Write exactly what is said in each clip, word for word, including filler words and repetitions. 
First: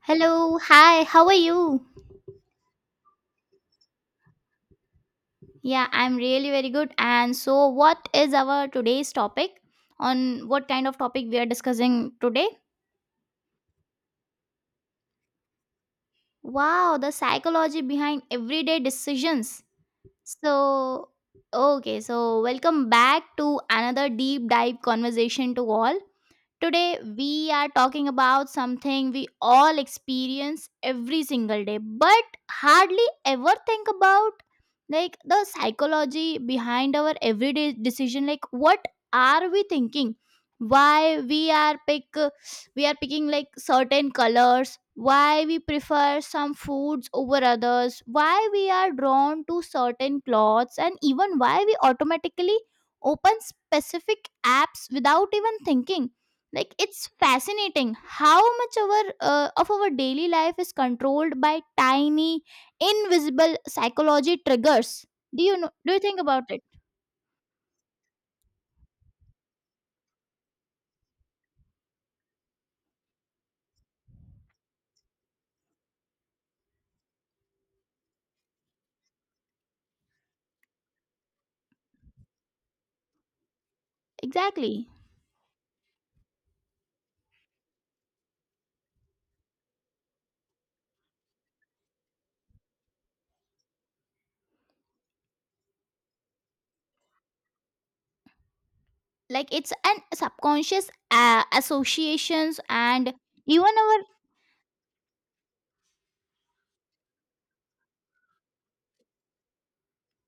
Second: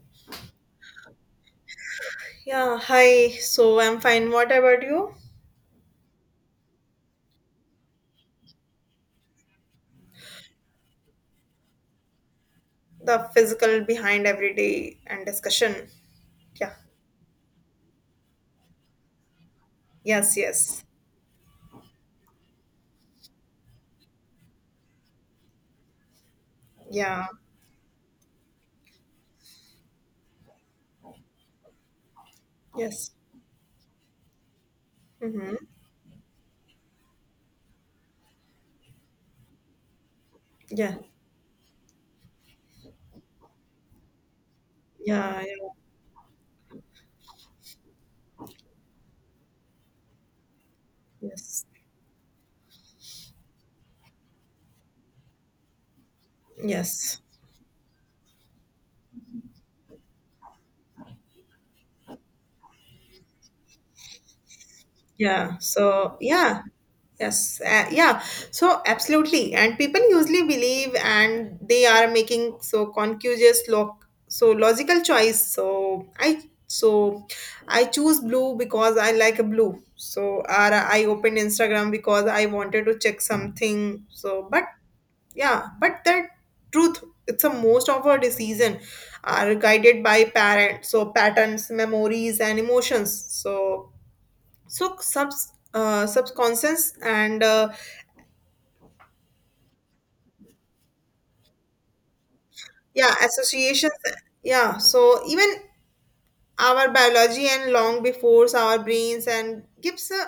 Hello, hi, how are you? Yeah, hi. So I'm fine. What about you? Yeah, I'm really very good. And so, what is our today's topic? On what kind of topic we are discussing today? The physical behind everyday and discussion. Yeah. Wow, the psychology behind everyday decisions. Yes, yes. So, okay, so welcome back to another deep dive conversation to all. Today, Yeah. we are talking about something we all experience every single day, but hardly Yes. ever think about, like the Mm-hmm. psychology behind our everyday decision. Like, what are we thinking? Yeah. Why we are pick we are picking like certain colors? Yeah. Why we Yeah. prefer some foods over others? Why we are drawn to certain clothes? And even why Yes. we automatically open specific apps without even thinking? Like it's Yes. fascinating how much our uh, of our daily life is controlled by tiny invisible psychology triggers. do you Yeah. Know do you So, think about it? yeah. Yes. Uh, yeah. So, absolutely. And people usually believe and they are making so conscious lo- so logical choice. So, I so I choose blue because I like blue. So, or I opened Instagram because I wanted to check something. So, but Exactly, yeah, but the truth it's a most of our decision are guided by parents so patterns memories and emotions so so subs uh, subconscious and uh, like it's an subconscious uh, associations and yeah even associations our. yeah so even our biology and long before our brains and gives a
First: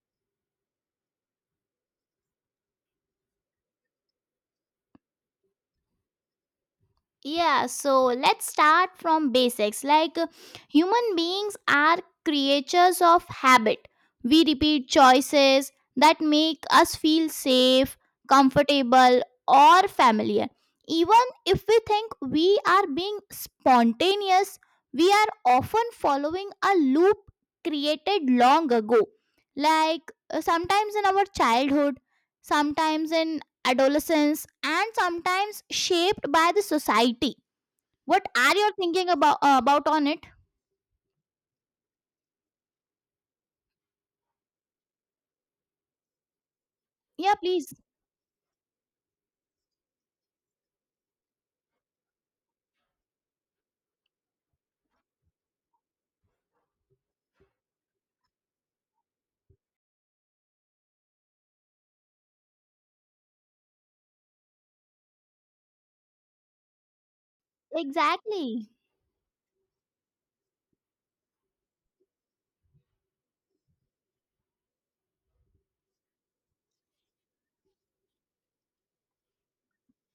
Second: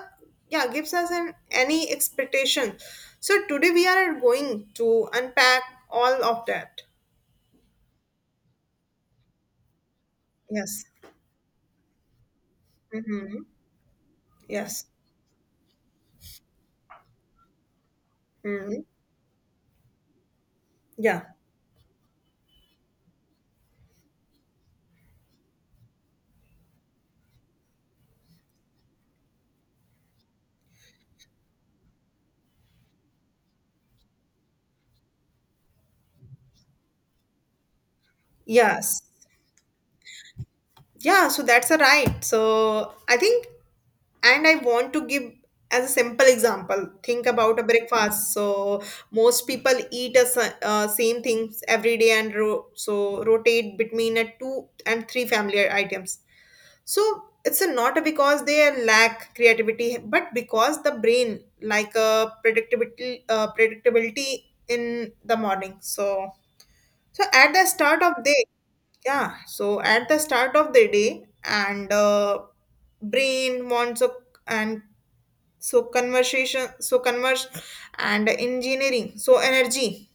yeah gives us an any expectation so today we are going to unpack all of that. Yeah, so let's start from basics. Like uh, Yes. human beings are creatures of Mm-hmm. habit. We Yes. repeat choices that make us feel safe, Hmm. comfortable, or familiar. Even Yeah. if we think we are being spontaneous, we are often following a loop created long ago. Like uh, sometimes in our childhood, sometimes in adolescence, and sometimes shaped by the society. What are you Yes. thinking about about on it? Yeah, so that's a right. So I think, and I want to give as a simple example. Think Yeah, about a please. breakfast. So most people eat a, sa- uh, same things every day and ro- so rotate between a two and three family items. So it's a not because they lack creativity, but because the brain like a predictability, uh, predictability in the morning. So so at the start of day Exactly. yeah so at the start of the day and uh, brain wants a, and so conversation so converse and engineering so energy.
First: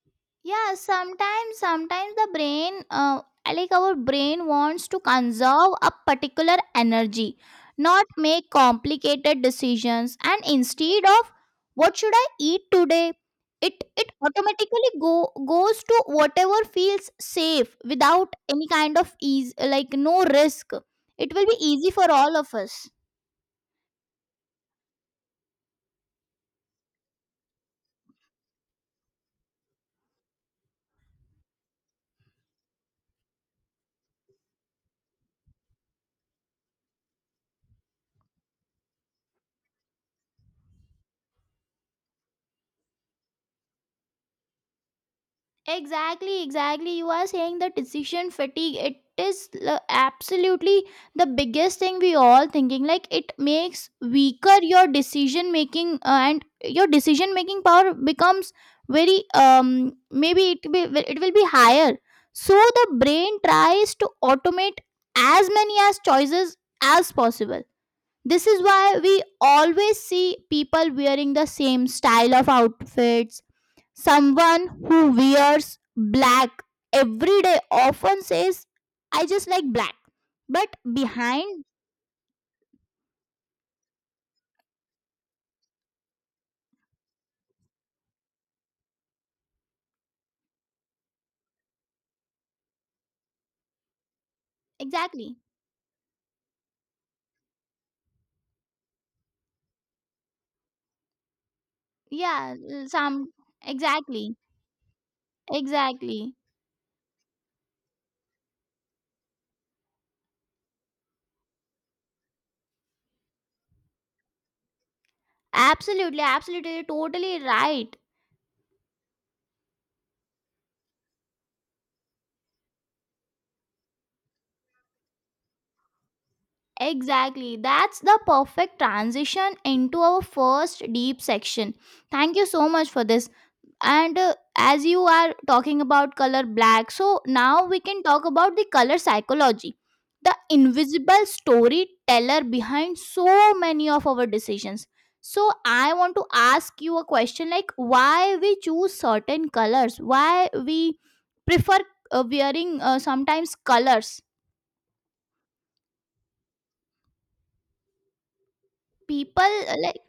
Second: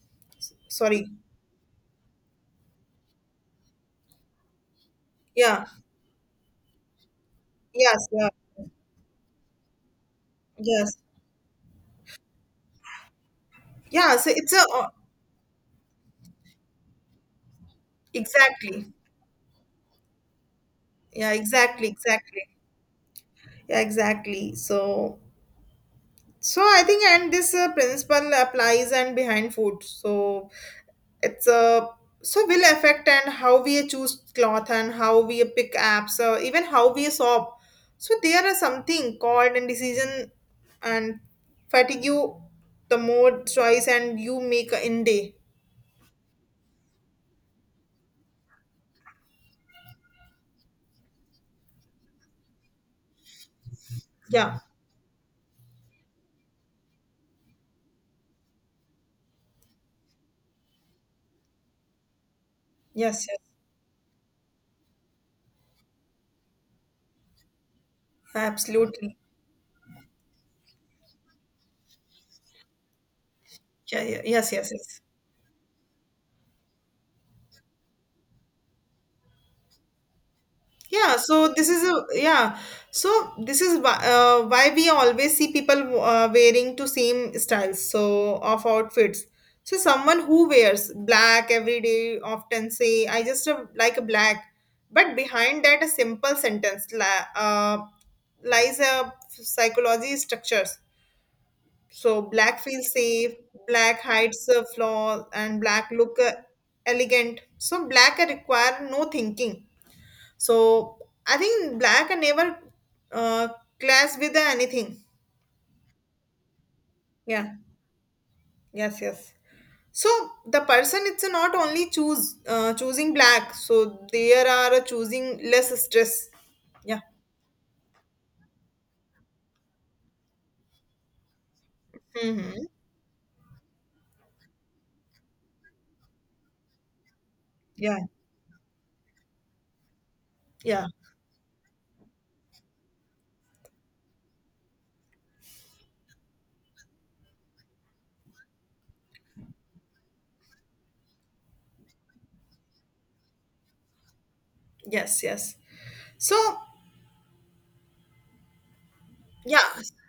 Yeah, Sorry. sometimes sometimes the brain, uh, like our brain, wants to Yeah. conserve a particular energy, not Yes, yeah. make complicated decisions, and Yes, instead of what should I eat today, it it yeah so it's a uh, automatically go goes to whatever feels safe without any exactly kind of ease, like no risk. yeah It will be exactly easy for all exactly of us. yeah exactly so so I think and this uh, principle applies and behind food so it's a so will affect and how we choose cloth and how we pick apps uh, even how we shop so there are something called and decision and fatigue the more choice and you make in day. Exactly, exactly. You are saying the decision fatigue. It is l- absolutely the biggest thing we all thinking. Like it makes weaker Yeah. your decision making, uh, and your decision making power becomes very um maybe it be it will be higher. So the Yes, brain yes, tries to automate as many as choices as possible. This is why absolutely. we always see people wearing the same style of outfits. Yeah, yeah, yes, Someone yes, yes. who wears black every day often says, "I just like black." But Yeah, so behind, this is a yeah. So this is why, uh, why we always see people uh, wearing to same styles so of outfits. So someone who wears black every day often say, "I just uh, like a black," but exactly. behind that a simple sentence li- uh, lies a psychology structures. So Yeah, black l- feels some safe, black exactly. hides a flaw, and black look uh, Exactly. elegant. So black require no thinking so I think black and never uh, clash with anything. Absolutely, absolutely, you're totally Yeah. right. Yes. Yes. So the person it's not only choose uh, choosing black. So there are choosing less stress. Yeah. Exactly. That's the perfect transition into our first deep section. Thank you Mm-hmm. so much for this. And uh, as you are talking about color black, so now we can Yeah. talk about the color psychology, the Yeah. invisible storyteller behind so many of our decisions. So I want to ask you a question, like why we choose certain colors, why we prefer, uh, wearing, uh, sometimes colors. Yes. Yes. So People yeah. uh, like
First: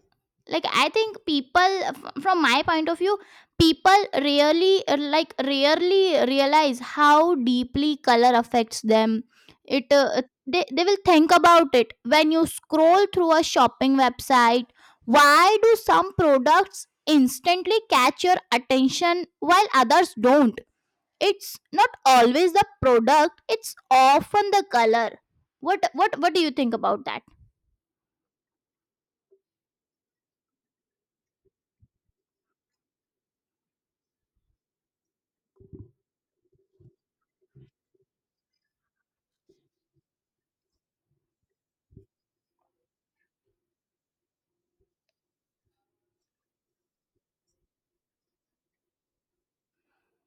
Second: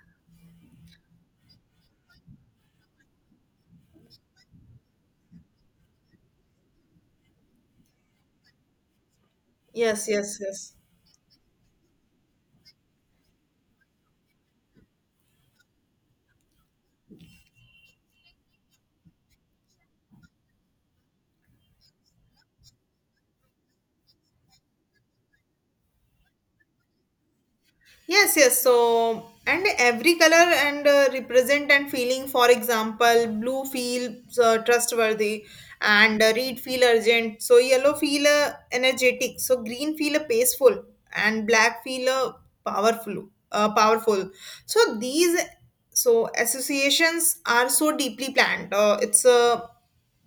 like I think people f- from my point of view, people really uh, like rarely realize how deeply color affects them. it Yes. uh, Yes. they, Yes. they will think about it when you scroll through a shopping website. Why do some products instantly catch your attention while others don't? It's not always the product, it's often the color. What what what do you think about that? Yes, yes. So, and every color and uh, represent and feeling. For example, blue feels uh, trustworthy, and uh, red feel urgent. So yellow feel uh, energetic. So green feel uh, peaceful, and black feel uh, powerful. Uh, powerful. So these so associations are so deeply planned. Uh, it's uh,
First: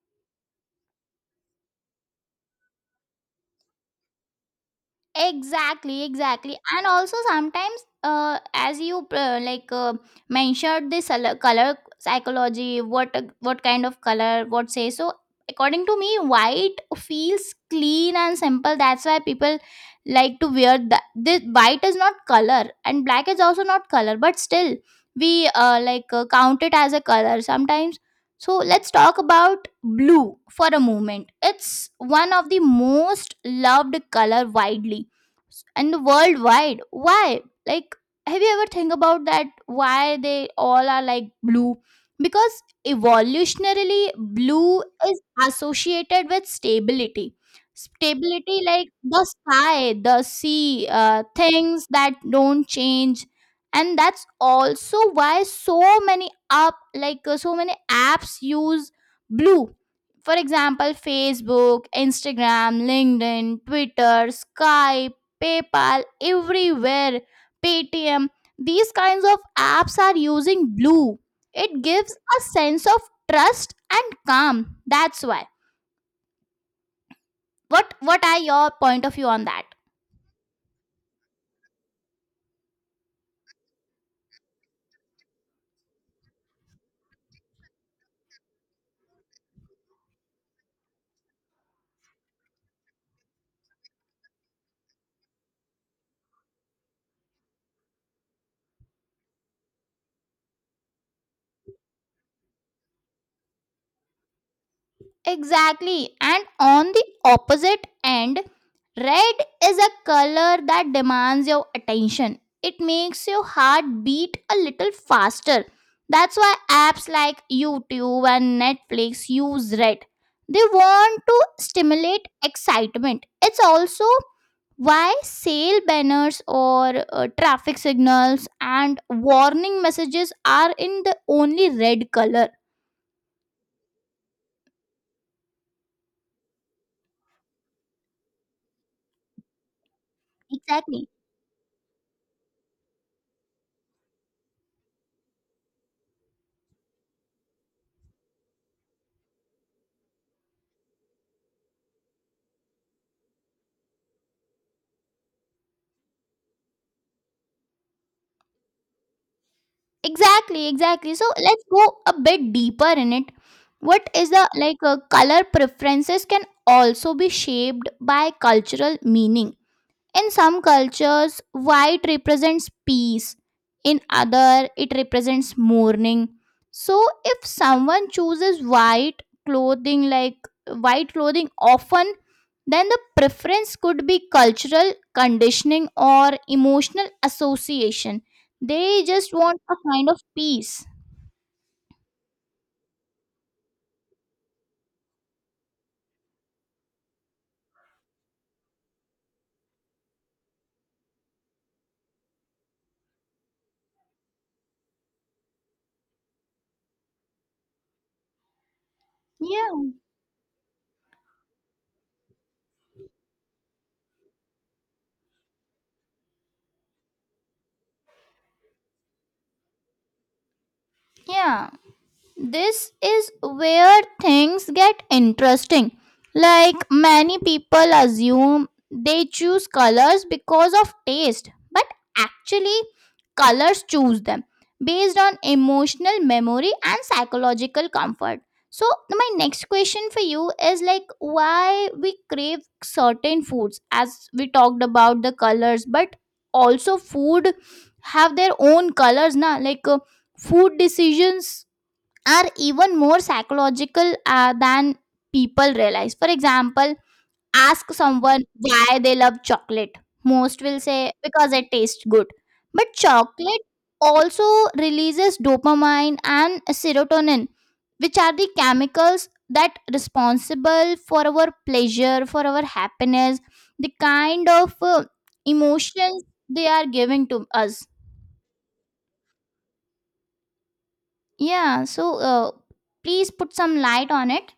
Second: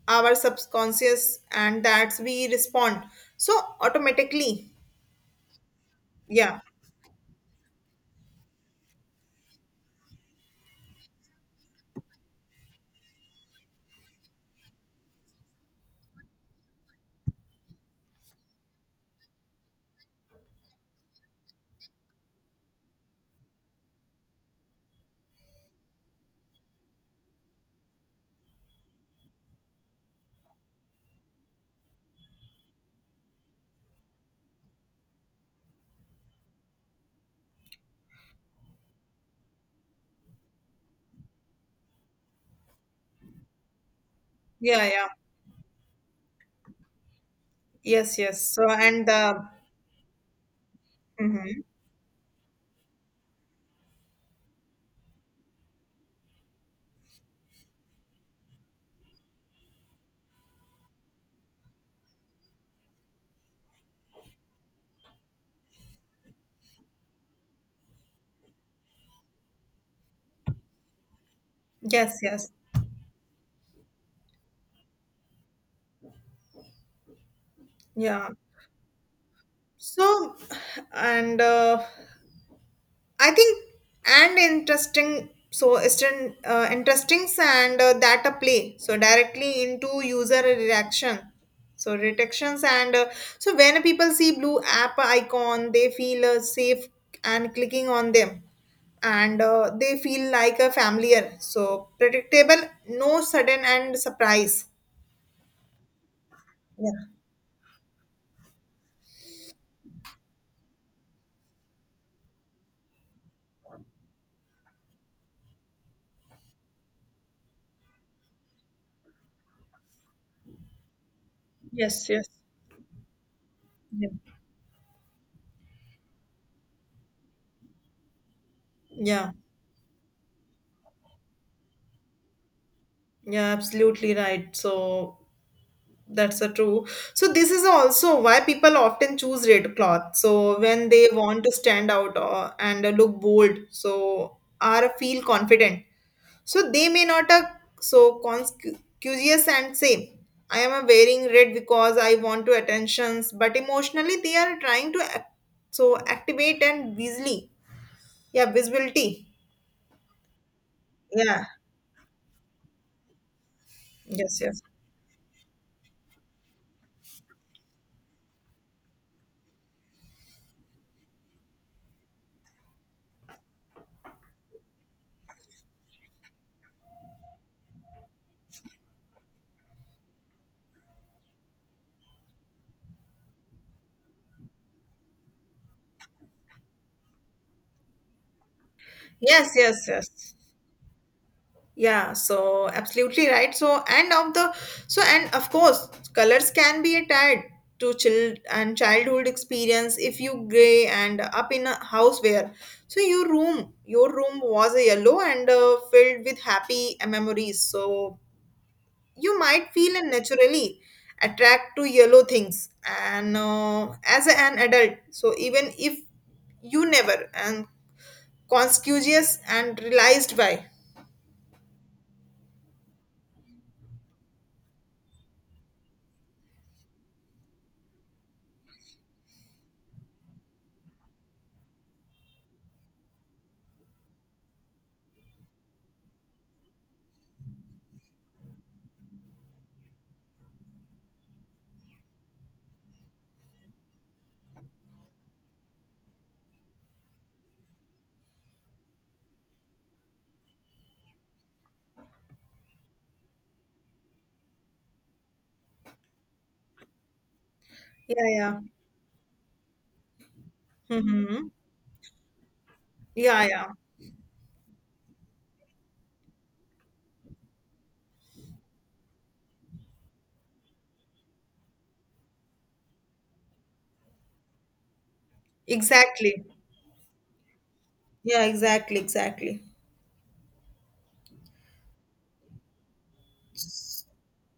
our subconscious, and that's we respond so automatically. Exactly, exactly. Yeah, And also sometimes, uh, as you uh, like uh, mentioned this colo- color psychology, what, uh, what kind of color what say. So according to me, white feels clean and simple. That's why people like to wear that. This white is not color and black is also not color, but still we uh, like uh, count it as a color sometimes. So let's talk about blue for a moment. It's one of the most loved color widely and worldwide. Why? Like, have you ever think about that, why they all are like blue? Because evolutionarily blue yeah, yeah. is associated with stability, Yes, yes. stability So, like and the uh, sky, the sea, uh, Mhm. things that don't change. And that's also why so many up like uh, so many apps use blue. For example, Facebook, Instagram, LinkedIn, Twitter, Skype, PayPal, everywhere, Paytm. These kinds of apps are using blue. It gives Yes, a yes. sense of trust and calm. That's why. What what Yeah. are your point of view on that? So, and uh, I think and interesting. So, it's an, uh, interesting and uh, that a play. So, directly into user reaction. So, detections and uh, so when people see blue app icon, they feel uh, safe and clicking on them and uh, they feel like a familiar so predictable no sudden and surprise. Exactly. And on the Yeah. opposite end, red is a color that demands your attention. It makes your heart beat a little faster. That's why apps like YouTube and Netflix use red. They want to Yes, stimulate yes. excitement. It's also Yeah. why sale banners or, uh, traffic signals and Yeah, warning messages are in the only red color. yeah, absolutely right. So that's a true. So this is also why people often choose red cloth. So when Exactly. they want to stand out uh, and uh, look bold, so or feel confident. So they may not uh, so conscious and say, I am uh, wearing red because I want to attentions, but emotionally they are trying to act, so activate and visibly, yeah, visibility. Exactly, exactly. So Yeah. let's go a bit deeper in it. What is Yes, the yes. like uh, Color preferences can also be shaped by cultural meaning. In some cultures, white represents peace. In other, it represents mourning. So if someone chooses white clothing, like white clothing often, then the preference could be cultural conditioning or emotional association. They just Yes, want a yes, kind of yes. peace. Yeah, so absolutely right. So and of the so and of course colors can be a tied to child and childhood experience if you gray and up in a house where so your room your room was a yellow and uh, filled with happy memories. So you might Yeah. feel and naturally attract to yellow things and uh, as an adult. So even if you never and conscious and realized why. Yeah. This is where things get interesting. Like many people assume they choose colors because of taste, but actually, colors choose them based on emotional memory and psychological comfort. So, my next question for you is, like why we crave certain foods, as we talked about the colors, but also food have their own colors, na? Like uh, food decisions are even more psychological uh, than people realize. For example, ask Yeah. someone Yeah. why they love chocolate. Most will say Mm-hmm. because it tastes good. But Yeah, chocolate yeah. also releases dopamine and serotonin, which are the chemicals that responsible for our pleasure, for our happiness, the kind of uh, emotions Exactly. they are giving to us. Yeah, exactly, exactly. Yeah, so uh, please put some light on it.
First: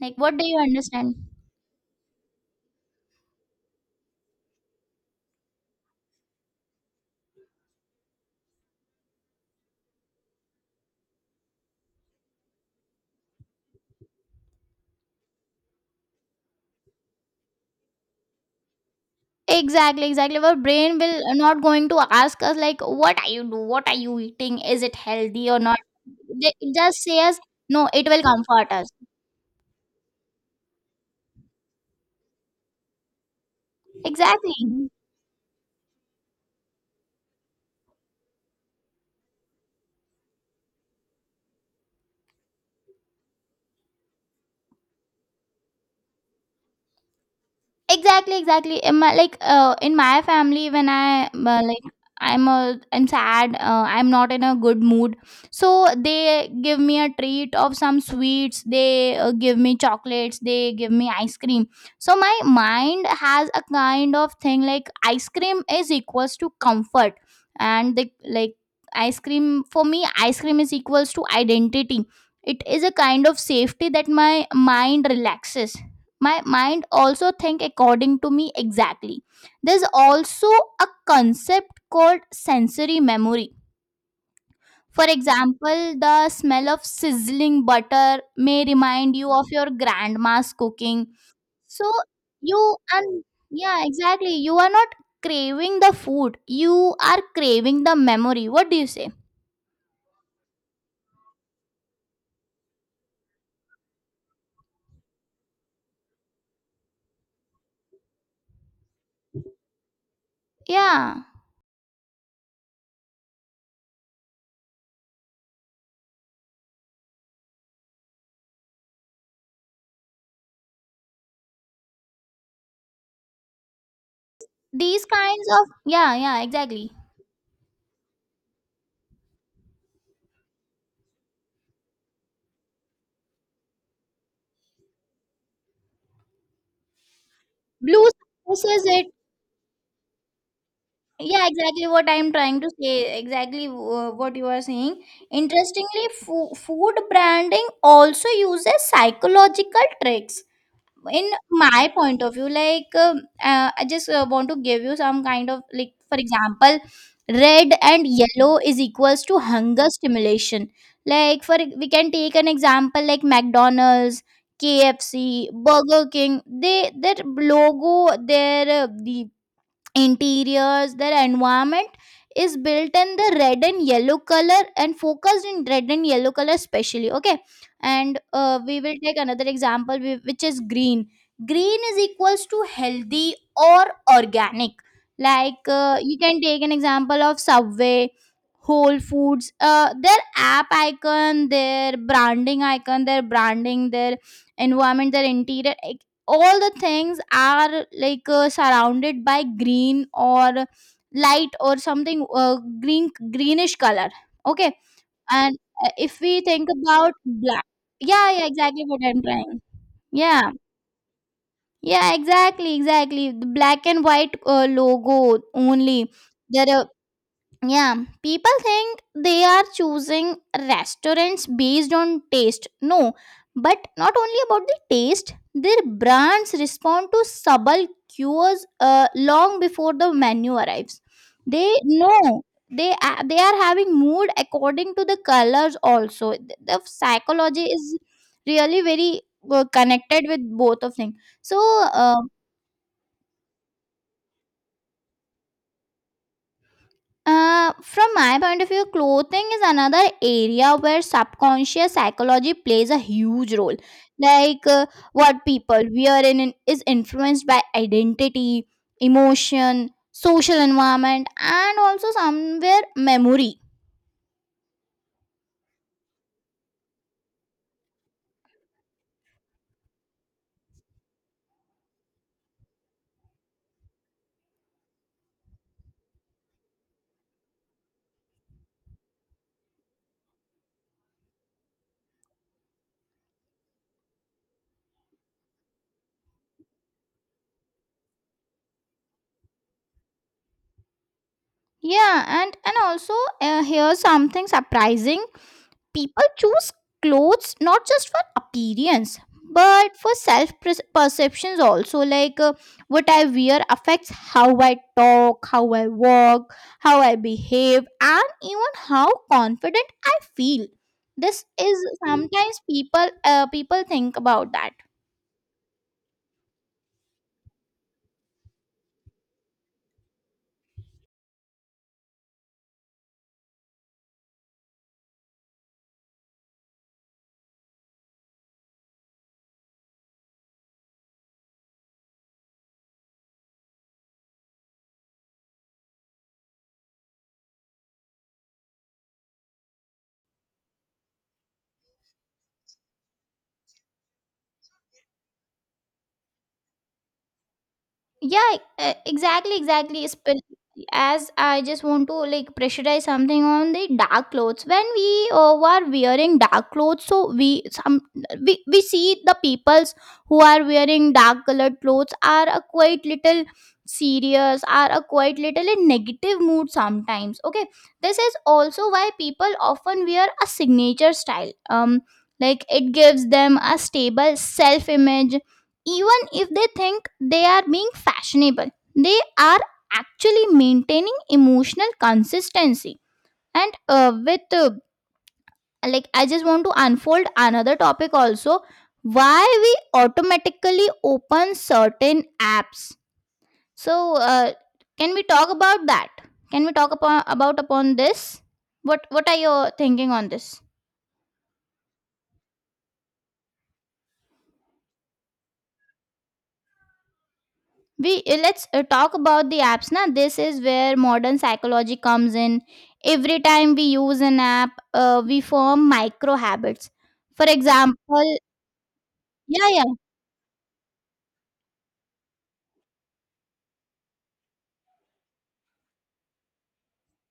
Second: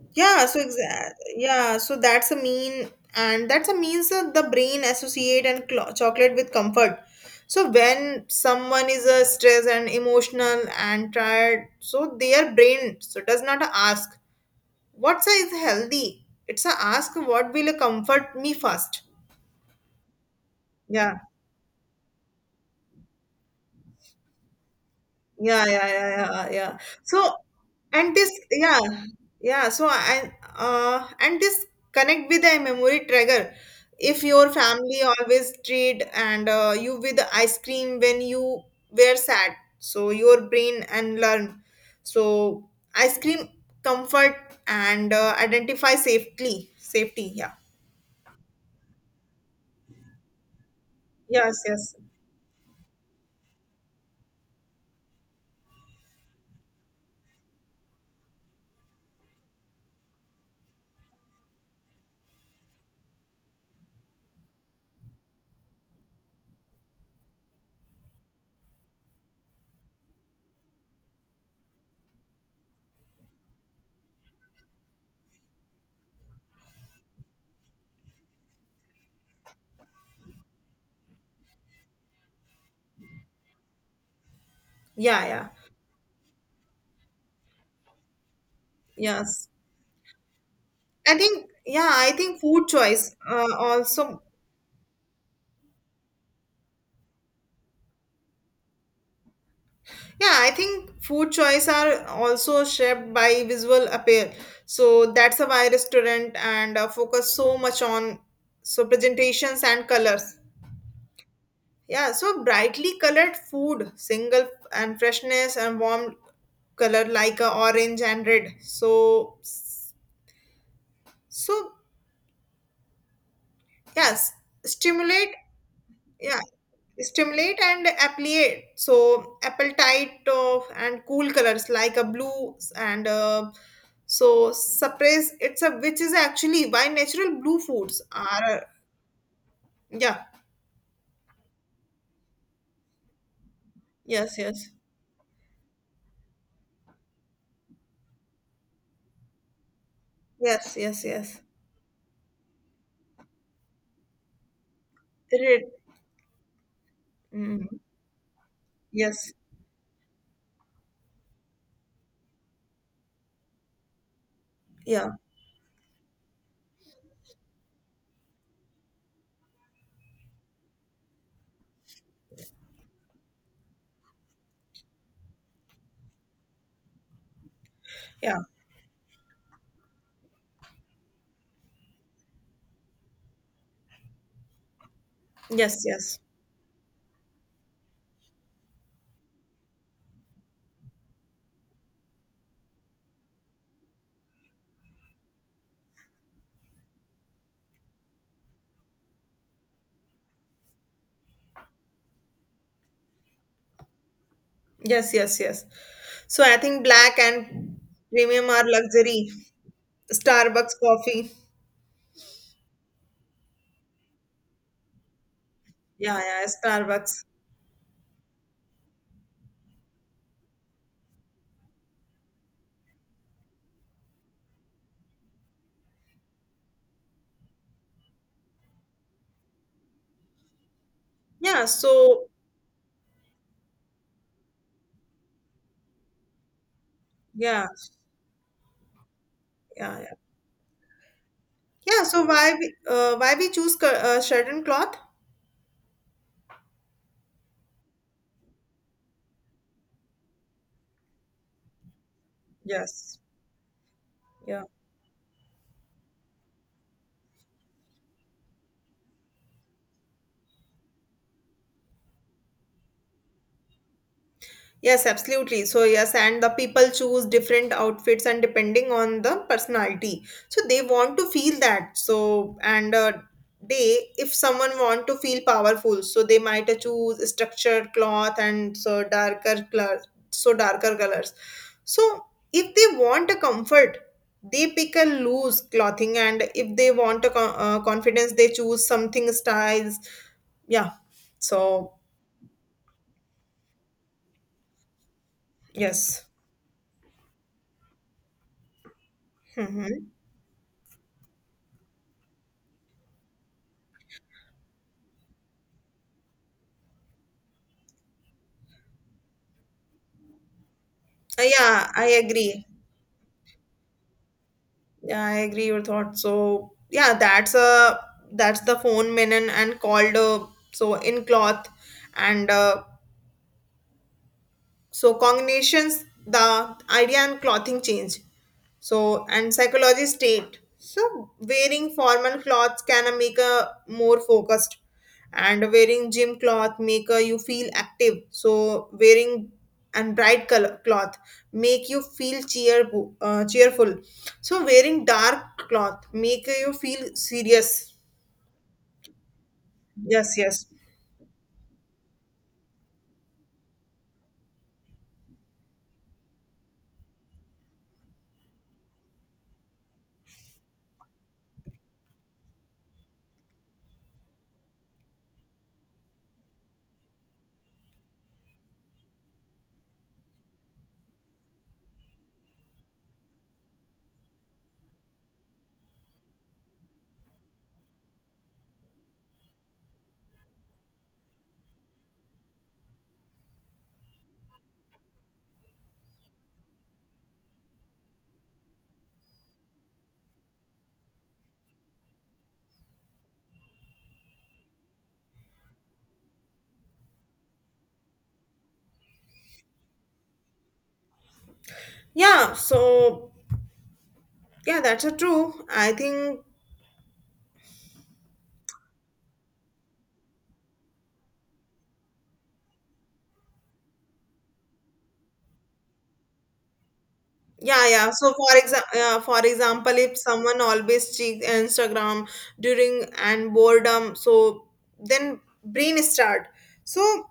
Like, what Yeah, do you so exa- understand? yeah, so that's a mean and that's a means that the brain associate and clo- chocolate with comfort. So when someone is uh, stressed and emotional and tired, so their brain so does not ask what's a is healthy. It's a ask what will comfort me first. Exactly, exactly. Our brain Yeah. will not going to ask us like, "What are you do? What are you eating? Is it healthy or yeah not?" yeah yeah yeah uh, They yeah it just say so us, "No, it and will this comfort yeah us." yeah so and uh and this connect with a memory trigger if your Exactly. family always treat and uh, you with ice cream when you were sad so your brain and learn so ice cream comfort and uh, identify safely safety. Yeah. Exactly, exactly. In my like uh, in my family, when I uh, Yes. like Yes. I'm a I'm sad, uh, I'm not in a good mood, so they give me a treat of some sweets. They uh, give me chocolates. They give me ice cream. So my mind has a kind of thing like ice cream is equals to comfort, and the like ice cream for me, ice cream is equals to identity. It is a kind of safety that my mind relaxes. My mind also think according to me, exactly. There's also a concept called sensory memory. For yeah yeah example, the smell of sizzling butter may remind you of yes your grandma's cooking. i think So yeah i think you food choice and uh, Yeah, also. exactly, you are not craving the food, you are craving the memory. What do you say? Yeah, I think food choice are also shaped by visual appeal. So that's why restaurant and uh, focus so much on so presentations and colors. Yeah, Yeah, so brightly colored food, single and freshness and warm color like uh, orange and red. So so yes, these stimulate kinds of, yeah, yeah. yeah, exactly. Stimulate and appellate. So appetite of and cool colors like a blue and uh, so suppress. It's a which is actually why natural blue foods Blue are uh, surfaces it. yeah. Yeah, exactly what I'm trying to say. Exactly, uh, what yes you are yes saying. Interestingly, fo- food branding also uses psychological tricks. yes yes In yes my point of view, like, um uh, I just uh, want to give you some kind of, Red. like, for example, red Mm, and yellow is equals yes. to hunger stimulation. Like for We can take an example like McDonald's, yeah K F C, Burger King. They their logo, their uh, the interiors, their environment is built in the red and yellow color and focused in red and yellow color, especially, okay. And yeah uh, we will take another example whi- which is green. Green is equals to healthy or organic, like, yes uh, you yes can take an example of Subway, Whole Foods, uh, their app icon, their branding icon, their branding, their environment, their interior, all the things are like, uh, surrounded by green, or light, or something uh, green greenish color, okay. yes yes And yes. uh, if we So I think think about black black, and yeah, yeah, premium are exactly, what I'm luxury. trying. Yeah, Starbucks coffee. yeah, exactly, exactly, the black and white uh, logo only Yeah, yeah, there. Starbucks. Yeah, people think they are choosing restaurants based on taste. No, but not only about the taste, their brands respond to subtle cues, uh, long before the menu arrives. Yeah, They so know, they a- they are having mood according to the colors also. The the psychology yeah, is really very uh, yeah, yeah. connected with both of things. So, Yeah, uh, so why we, uh, why we choose cur- uh, certain cloth? Uh, from my point of view, clothing is another area where subconscious psychology plays a Yes. huge role. Yeah. Like, uh, what people wear in in- is influenced by identity, emotion, social environment, and also somewhere memory. Yes, absolutely. So, yes, and the people choose different outfits and depending on the personality. So, they want to feel that. So, and uh, they, if someone want to feel powerful, so they might choose structured cloth and so darker colors, so darker colors. So, if they want a comfort, they pick a loose clothing, and if they want a co- uh, confidence, they choose something styles. Yeah. So, Yeah, and and also, uh, here's something surprising. yes. People choose clothes not just for appearance Hmm. but for self perceptions also, like uh, what I wear affects how I talk, how I walk, how I behave, and even how confident I feel. This is Yeah, I sometimes agree. people uh, people think about that. Yeah, I agree your thoughts. So yeah, that's a that's the phone menon and called uh, so in cloth and uh, so combinations the idea and clothing change so, and psychology state. So, wearing formal clothes can uh, make a more focused, and wearing gym cloth make a, you feel active. So, wearing and bright color cloth make you feel cheer uh, cheerful. So, wearing dark cloth make you feel serious. Yeah, uh, exactly, exactly. Yes, Espe- yes. As I just want to like pressurize something on the dark clothes, when we uh, were wearing dark clothes, so we some we, we see the peoples who are wearing dark colored clothes are a quite little serious, are a quite little in negative mood sometimes. Okay, this is also why people often wear a signature style, um like it gives them a stable self image. Even if they think they are being fashionable, they are actually maintaining emotional consistency. And uh, with uh, Like, I just want to unfold another topic also. Why we automatically open certain apps? so uh, can we talk about that? Can we talk upon, about upon this? What what are your thinking on this? Yeah. So, yeah, that's a true. I think We uh, let's uh, talk about the apps na. This is where modern psychology comes in. Every time we use an app, uh, we form micro habits. For yeah, yeah. So example, for example, uh, for yeah, yeah. example, if someone always checks Instagram during and boredom, so then brain start. So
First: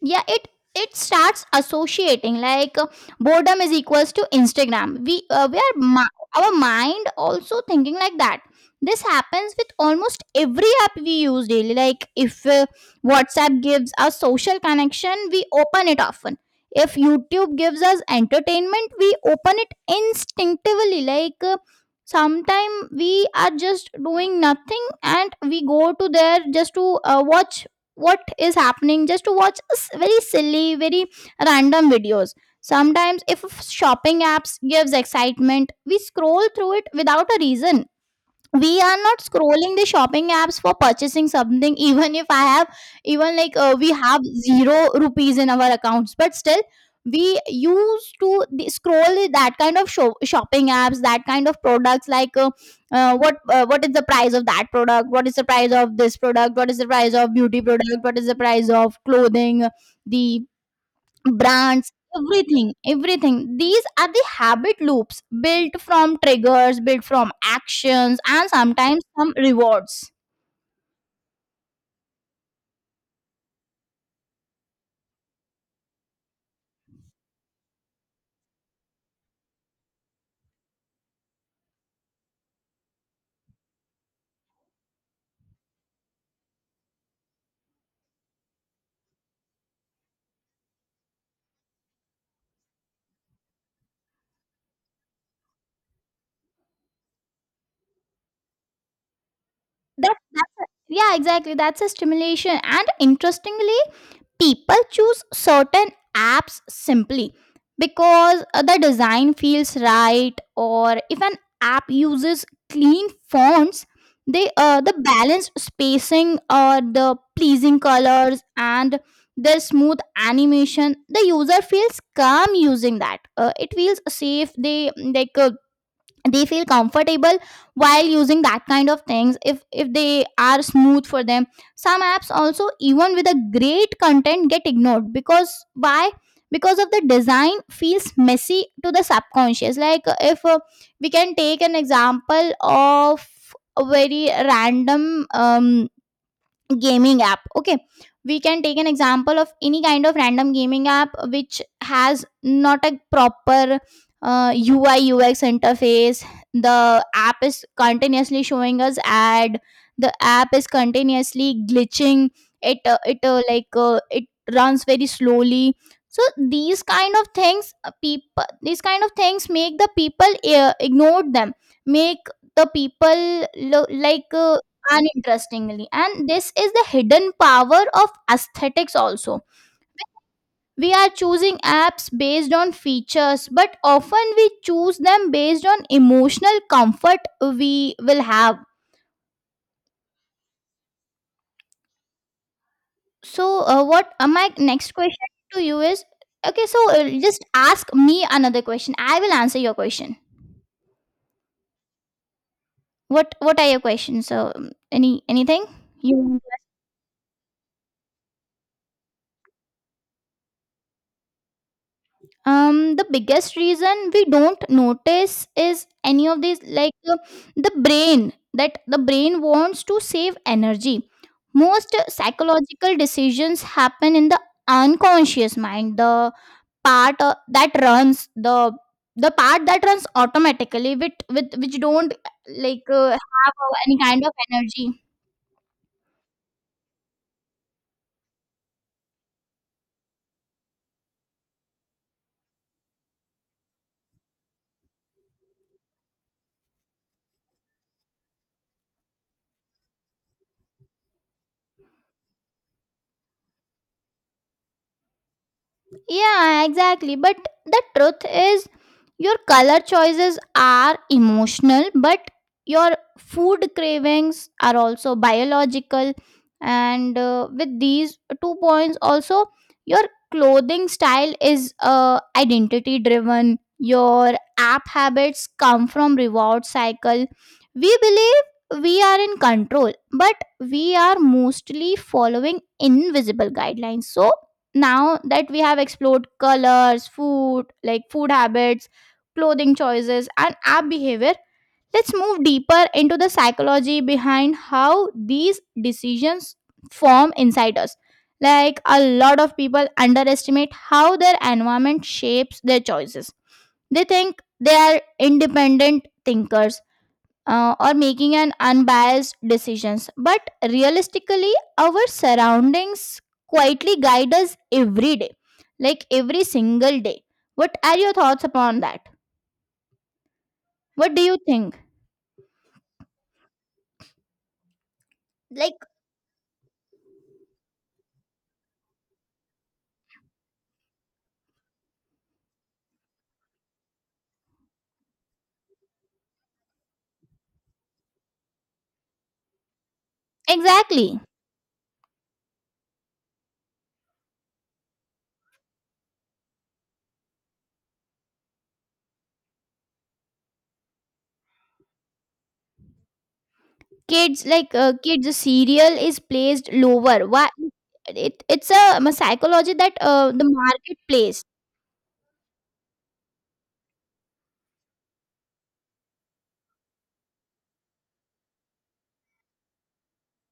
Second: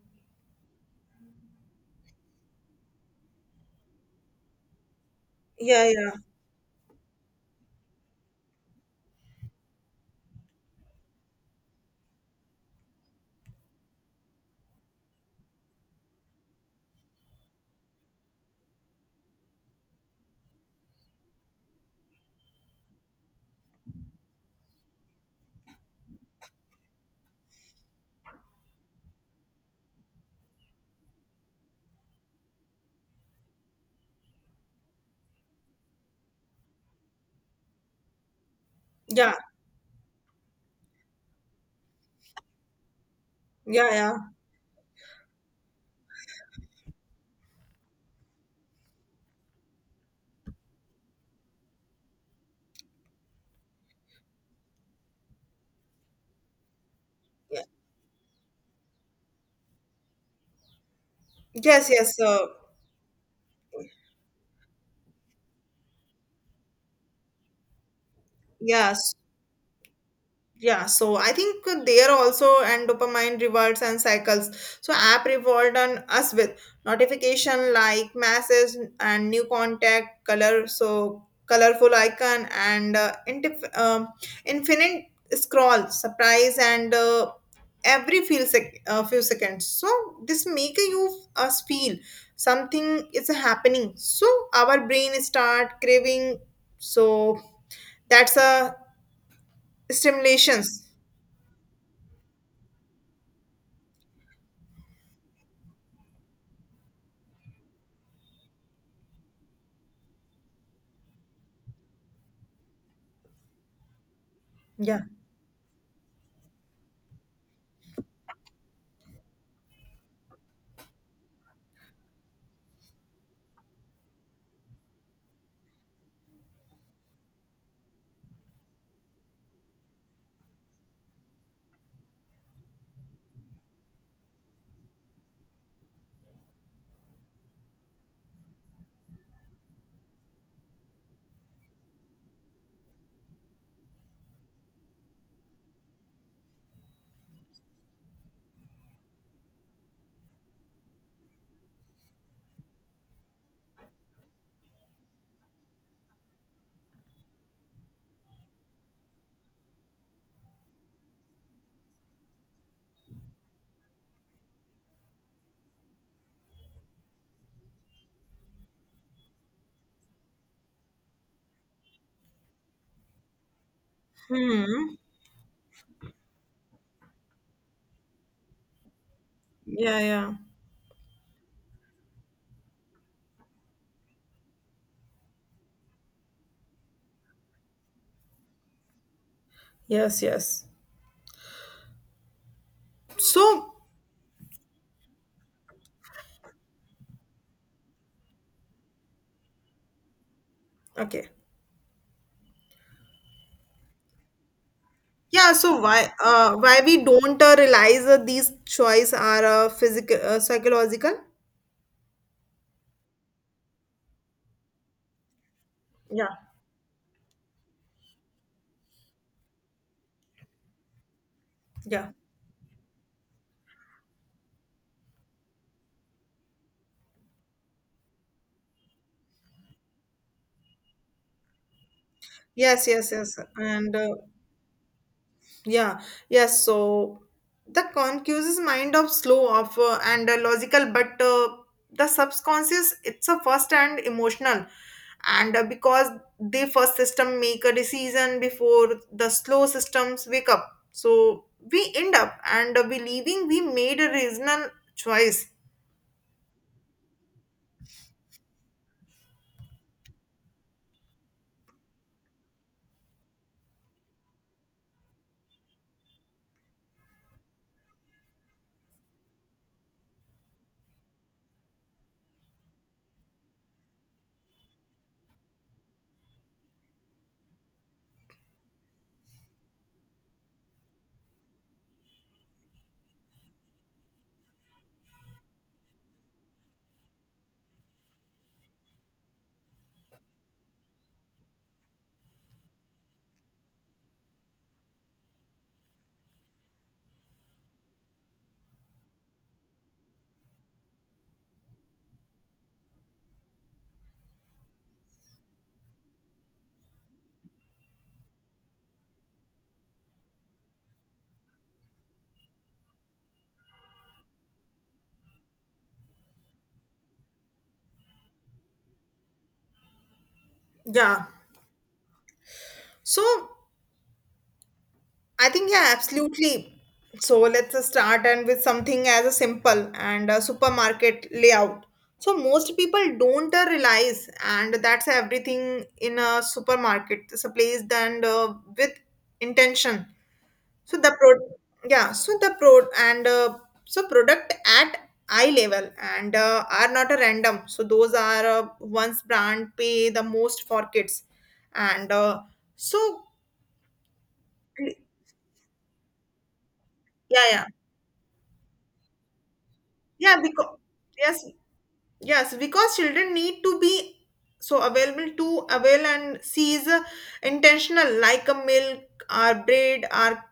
Yeah, it it starts associating like, uh, boredom is equals to Instagram. we uh, we are yeah, yeah, mi- our mind also thinking like that. This happens with almost every app we use daily. Like, if uh, WhatsApp gives us social connection, we open it often. If YouTube gives us entertainment, we open it instinctively. Like, uh, sometime we are just doing nothing and we go to there just to uh, watch what is happening, just to watch s- very silly, very random videos. Sometimes, if shopping apps gives excitement, we scroll through it without a reason. We are not yeah, scrolling the shopping apps for purchasing something, even if I have, even like, uh, yeah, we yeah. have zero rupees in our accounts, but still we used to the- scroll that kind of sho- shopping apps, that kind of products. Like, uh, uh, what, uh, what is the price of that product, what is the price of this product, what is the price of beauty Yeah. product, what is the price of clothing, the Yes, brands, yes. Uh, everything, everything. These are the habit loops, built from triggers, built from actions, and yeah. sometimes some rewards. Yeah, so I think there also and dopamine rewards and cycles. So app reward on us with notification like message and new contact color. So colorful icon and uh, intif- um, infinite scroll surprise and uh, every few sec- uh, few seconds. So this make you us feel something is happening. So our brain start craving. So that's a that that's a, stimulations. yeah, exactly, that's a stimulation. And interestingly, people choose certain apps simply because uh, the design feels right. Or if an app uses clean fonts, they uh, the Yeah. balanced spacing, or the pleasing colors, and the smooth animation, the user feels calm using that. Uh, it feels safe, they like, uh, they feel comfortable while using that kind of things, if if they are smooth for them. Some apps also, even with a great content, get ignored, because why? Because of the design feels messy to the subconscious. Like, uh, if uh, we can take an example of a very random, um, gaming app. Okay, we can take an example of any kind of random gaming app which has not a proper uh, UI UX interface. The app is continuously showing us ad, the app is continuously glitching. It uh, it uh, like uh, it runs very slowly. So these kind of things, uh, people these kind of things make the people uh, ignore them, make the people lo- like uh, Hmm. uninterestingly. And this is the hidden power of aesthetics also. Yeah, yeah. We are choosing apps based on features, but often we choose them based on emotional comfort we will have. Yes, yes. So, So, uh, what uh, my next question to you is, okay, so, uh, just ask me another question. I will answer your question. okay. What What are your questions? So, um, any Yeah, anything so why you. uh why we don't uh, realize that these choice are uh, physical uh, psychological? Um the biggest reason we don't notice is any Yeah, of these. Like, uh, the brain that the brain wants to save energy. Most uh, yeah. psychological decisions happen in the unconscious mind, the part uh, that runs the the part that runs automatically, with, with which don't uh, like Yes, uh, yes, yes. have uh, And any uh, kind of energy. Yeah, yes. So the concuse's mind of slow of uh, and uh, logical, but uh, the subconscious it's a first and emotional, and uh, because the first system make a decision before the slow systems wake up, so we end up and uh, believing we made a reasonable choice. Yeah, exactly, but the truth is, your color choices are emotional, but your food cravings are also biological. And uh, With these two points, also, your clothing style is, uh, identity driven. Your app habits come from reward cycle. We believe we are in control, but we are mostly following invisible guidelines. So now that we have explored colors, food, like food habits, clothing choices, and app behavior, let's move deeper into the psychology behind how these decisions form inside us. Like, a lot of people underestimate how their environment shapes their choices. They think they are independent thinkers, uh, or making an unbiased decisions, but realistically, our surroundings quietly guide us every day, like every single day. What are your thoughts upon that? What do Yeah. you think? So I think, Like, yeah, absolutely. So let's uh, start and with something as a simple and a supermarket layout. So most people don't uh, realize, and that's everything in a supermarket. It's a place then uh, with intention. So the exactly, pro, yeah, so the pro and uh, so product at eye level and uh, are not a random. So those are uh, ones brand pay the most for kids, and uh, so kids, like, yeah, uh, kids the cereal is placed lower, why? yeah It it's a, um, a psychology that uh, yeah the because market plays. yes yes because children need to be so available to avail and seize uh, intentional like a milk or bread are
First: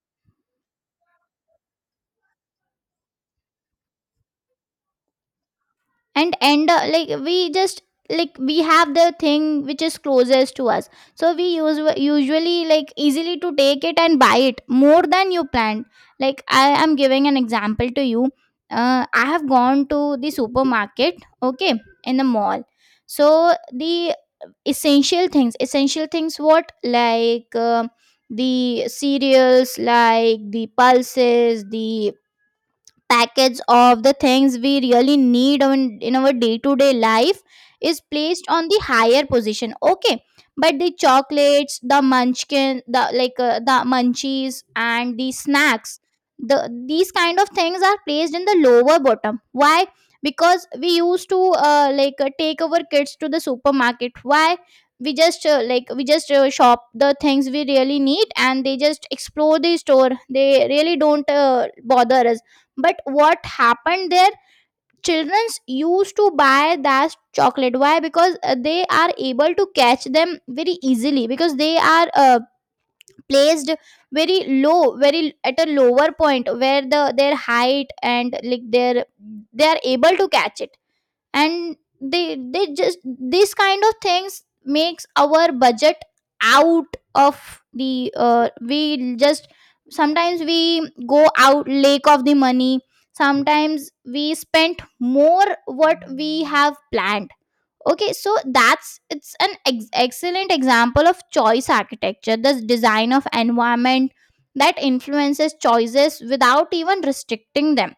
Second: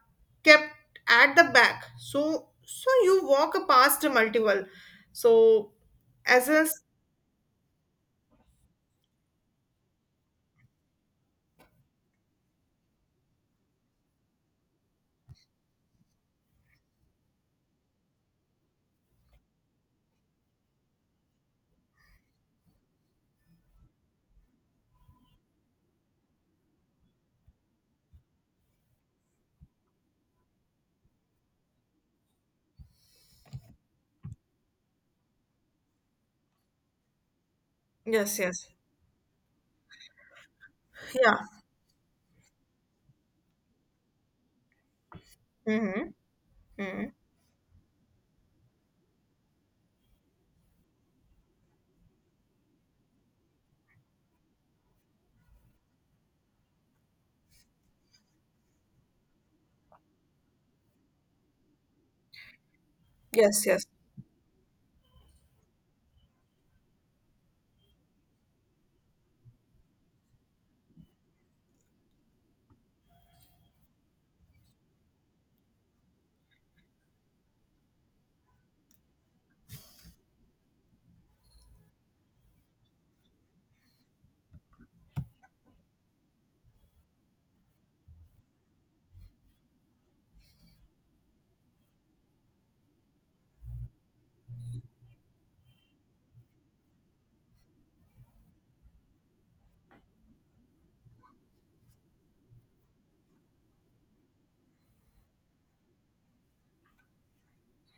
kept at the back so so you walk past multiple so And as a. end up like we just, like we have the thing which is closest to us, so we use usually like easily to take it and buy it more than you planned. Like, I am giving an example to you. uh, I have gone to the supermarket, okay, in the mall. So the essential things essential things, what, like, uh, the cereals, like the pulses, the package of the things we really need on, in our day-to-day life, is Yes. placed on Yes. the higher position, okay? But the Yeah. chocolates, the munchkin, the, like, uh, the munchies and the snacks, Mm-hmm. the Mm-hmm. these kind of things are placed in the lower bottom, why? Because we used to uh, like uh, take our kids to the supermarket. Why? We just, uh, like we just uh, shop the things we really need, and they just explore the store, they really don't uh, bother us. But what Yes. Yes. happened there? Children used to buy that chocolate, why? Because uh, they are able to catch them very easily, because they are uh, placed very low, very at a lower point, where the their height and like their, they are able to catch it. And they they just, these kind of things makes our budget out of the, uh, we just, sometimes we go out lake of the money, sometimes we spent more what we have planned. Okay, so that's it's an ex- excellent example of choice architecture, the design of environment that influences choices without even restricting them.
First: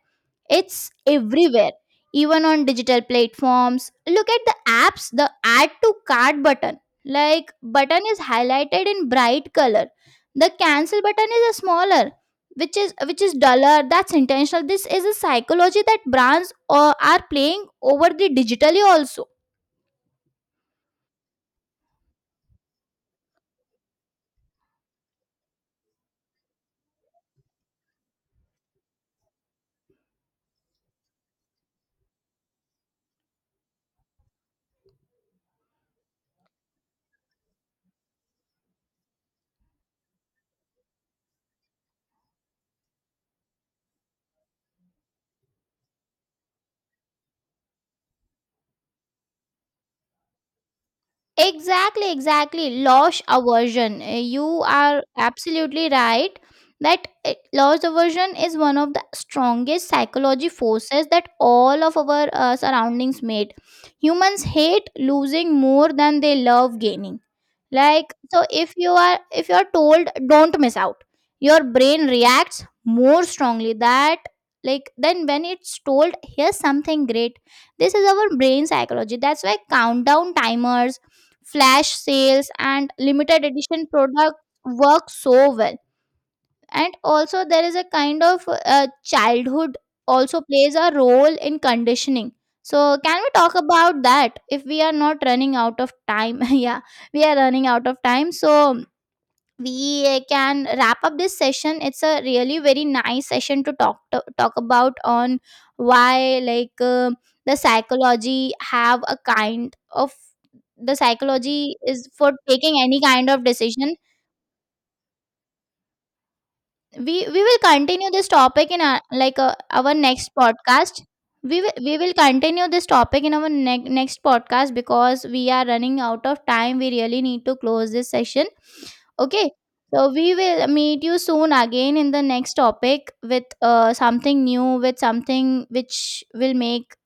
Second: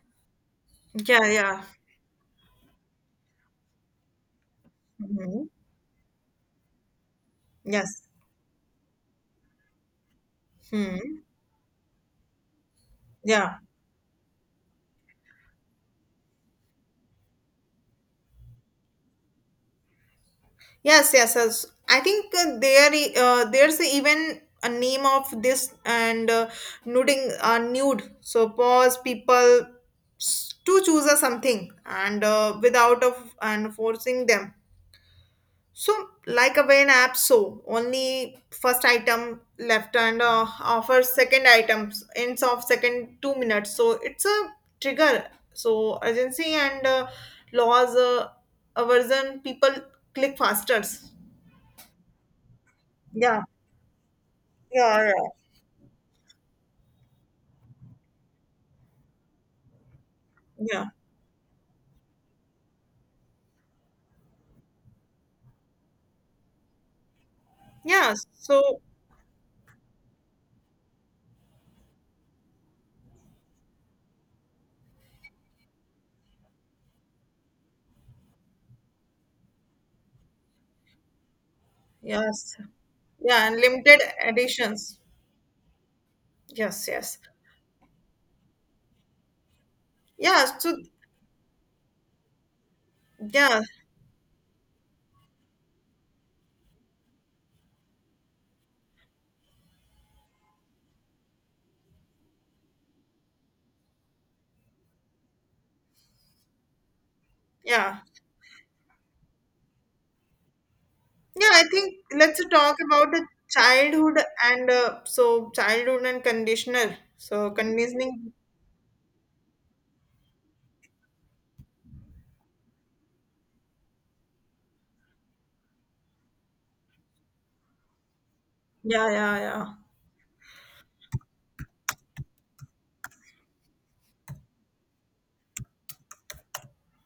It's Yeah. Yeah. everywhere, even on digital platforms. Look at the apps, the Mm-hmm. add to cart button, like button, Yes. is highlighted in bright color. The cancel Hmm. button is a smaller, which is which is Yeah. duller. That's intentional. This is a psychology that brands uh, are playing over the digitally also. Yes, yes, yes. I think uh, there i- uh, there's even a name of this and uh, nuding uh, nude. So pause people s- to choose a something and uh, without of and forcing them. So like a an app, so only first item left and uh, offers second items ends of second two minutes. So it's a trigger. So urgency and uh, laws uh, aversion people click faster. Exactly, exactly, loss yeah, aversion. Uh, You are yeah, yeah, absolutely right that, uh, loss aversion is one of the strongest psychology yeah, forces that all of our uh, surroundings made. Humans hate losing more than they love gaining. Like, yeah. so if So you are, if you are told don't miss out, your brain reacts more strongly that, like, then when it's told here's something great. This is our brain psychology. That's why countdown timers, flash sales, yes, and limited yeah, and edition limited products editions. work so well. Yes, And yes, also there is a kind of, uh, childhood also yeah. plays So a role in conditioning. So can we talk yeah, about that if we are not running out of time? Yeah, we are running out of time, so we uh, can wrap up this session. It's a really very nice session to talk to, talk about on why, like, uh, the yeah, psychology have a kind of, the yeah. I psychology think is for let's talk taking any about the kind of decision. childhood and uh, so childhood and conditioner. We we So will continue this conditioning. topic in our, like, uh, our next podcast. We will we will continue this topic in our ne- next podcast, because we are running out of time, we really need to close this session. Yeah, yeah, Okay, yeah. so we will meet you soon again in the next topic with, uh, something new, with something which will make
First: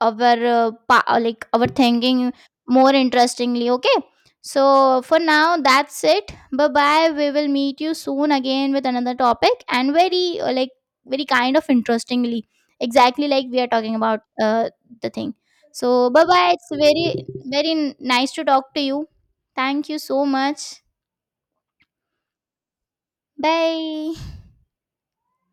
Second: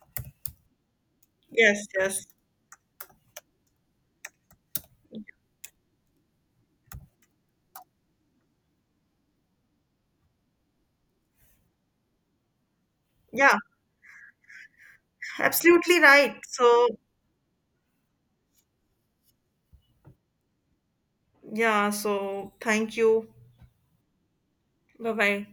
our uh, pa- uh, like our Yes, yes. thinking more interestingly, okay? So for now, that's it, bye bye. We will meet you soon again with another topic, and very, uh, like very kind of interestingly, exactly, like Yeah, we are talking about, uh, the thing. absolutely So bye right. bye, it's So very, very nice to talk to you. Thank you so much. yeah. So thank you. Bye. Bye bye.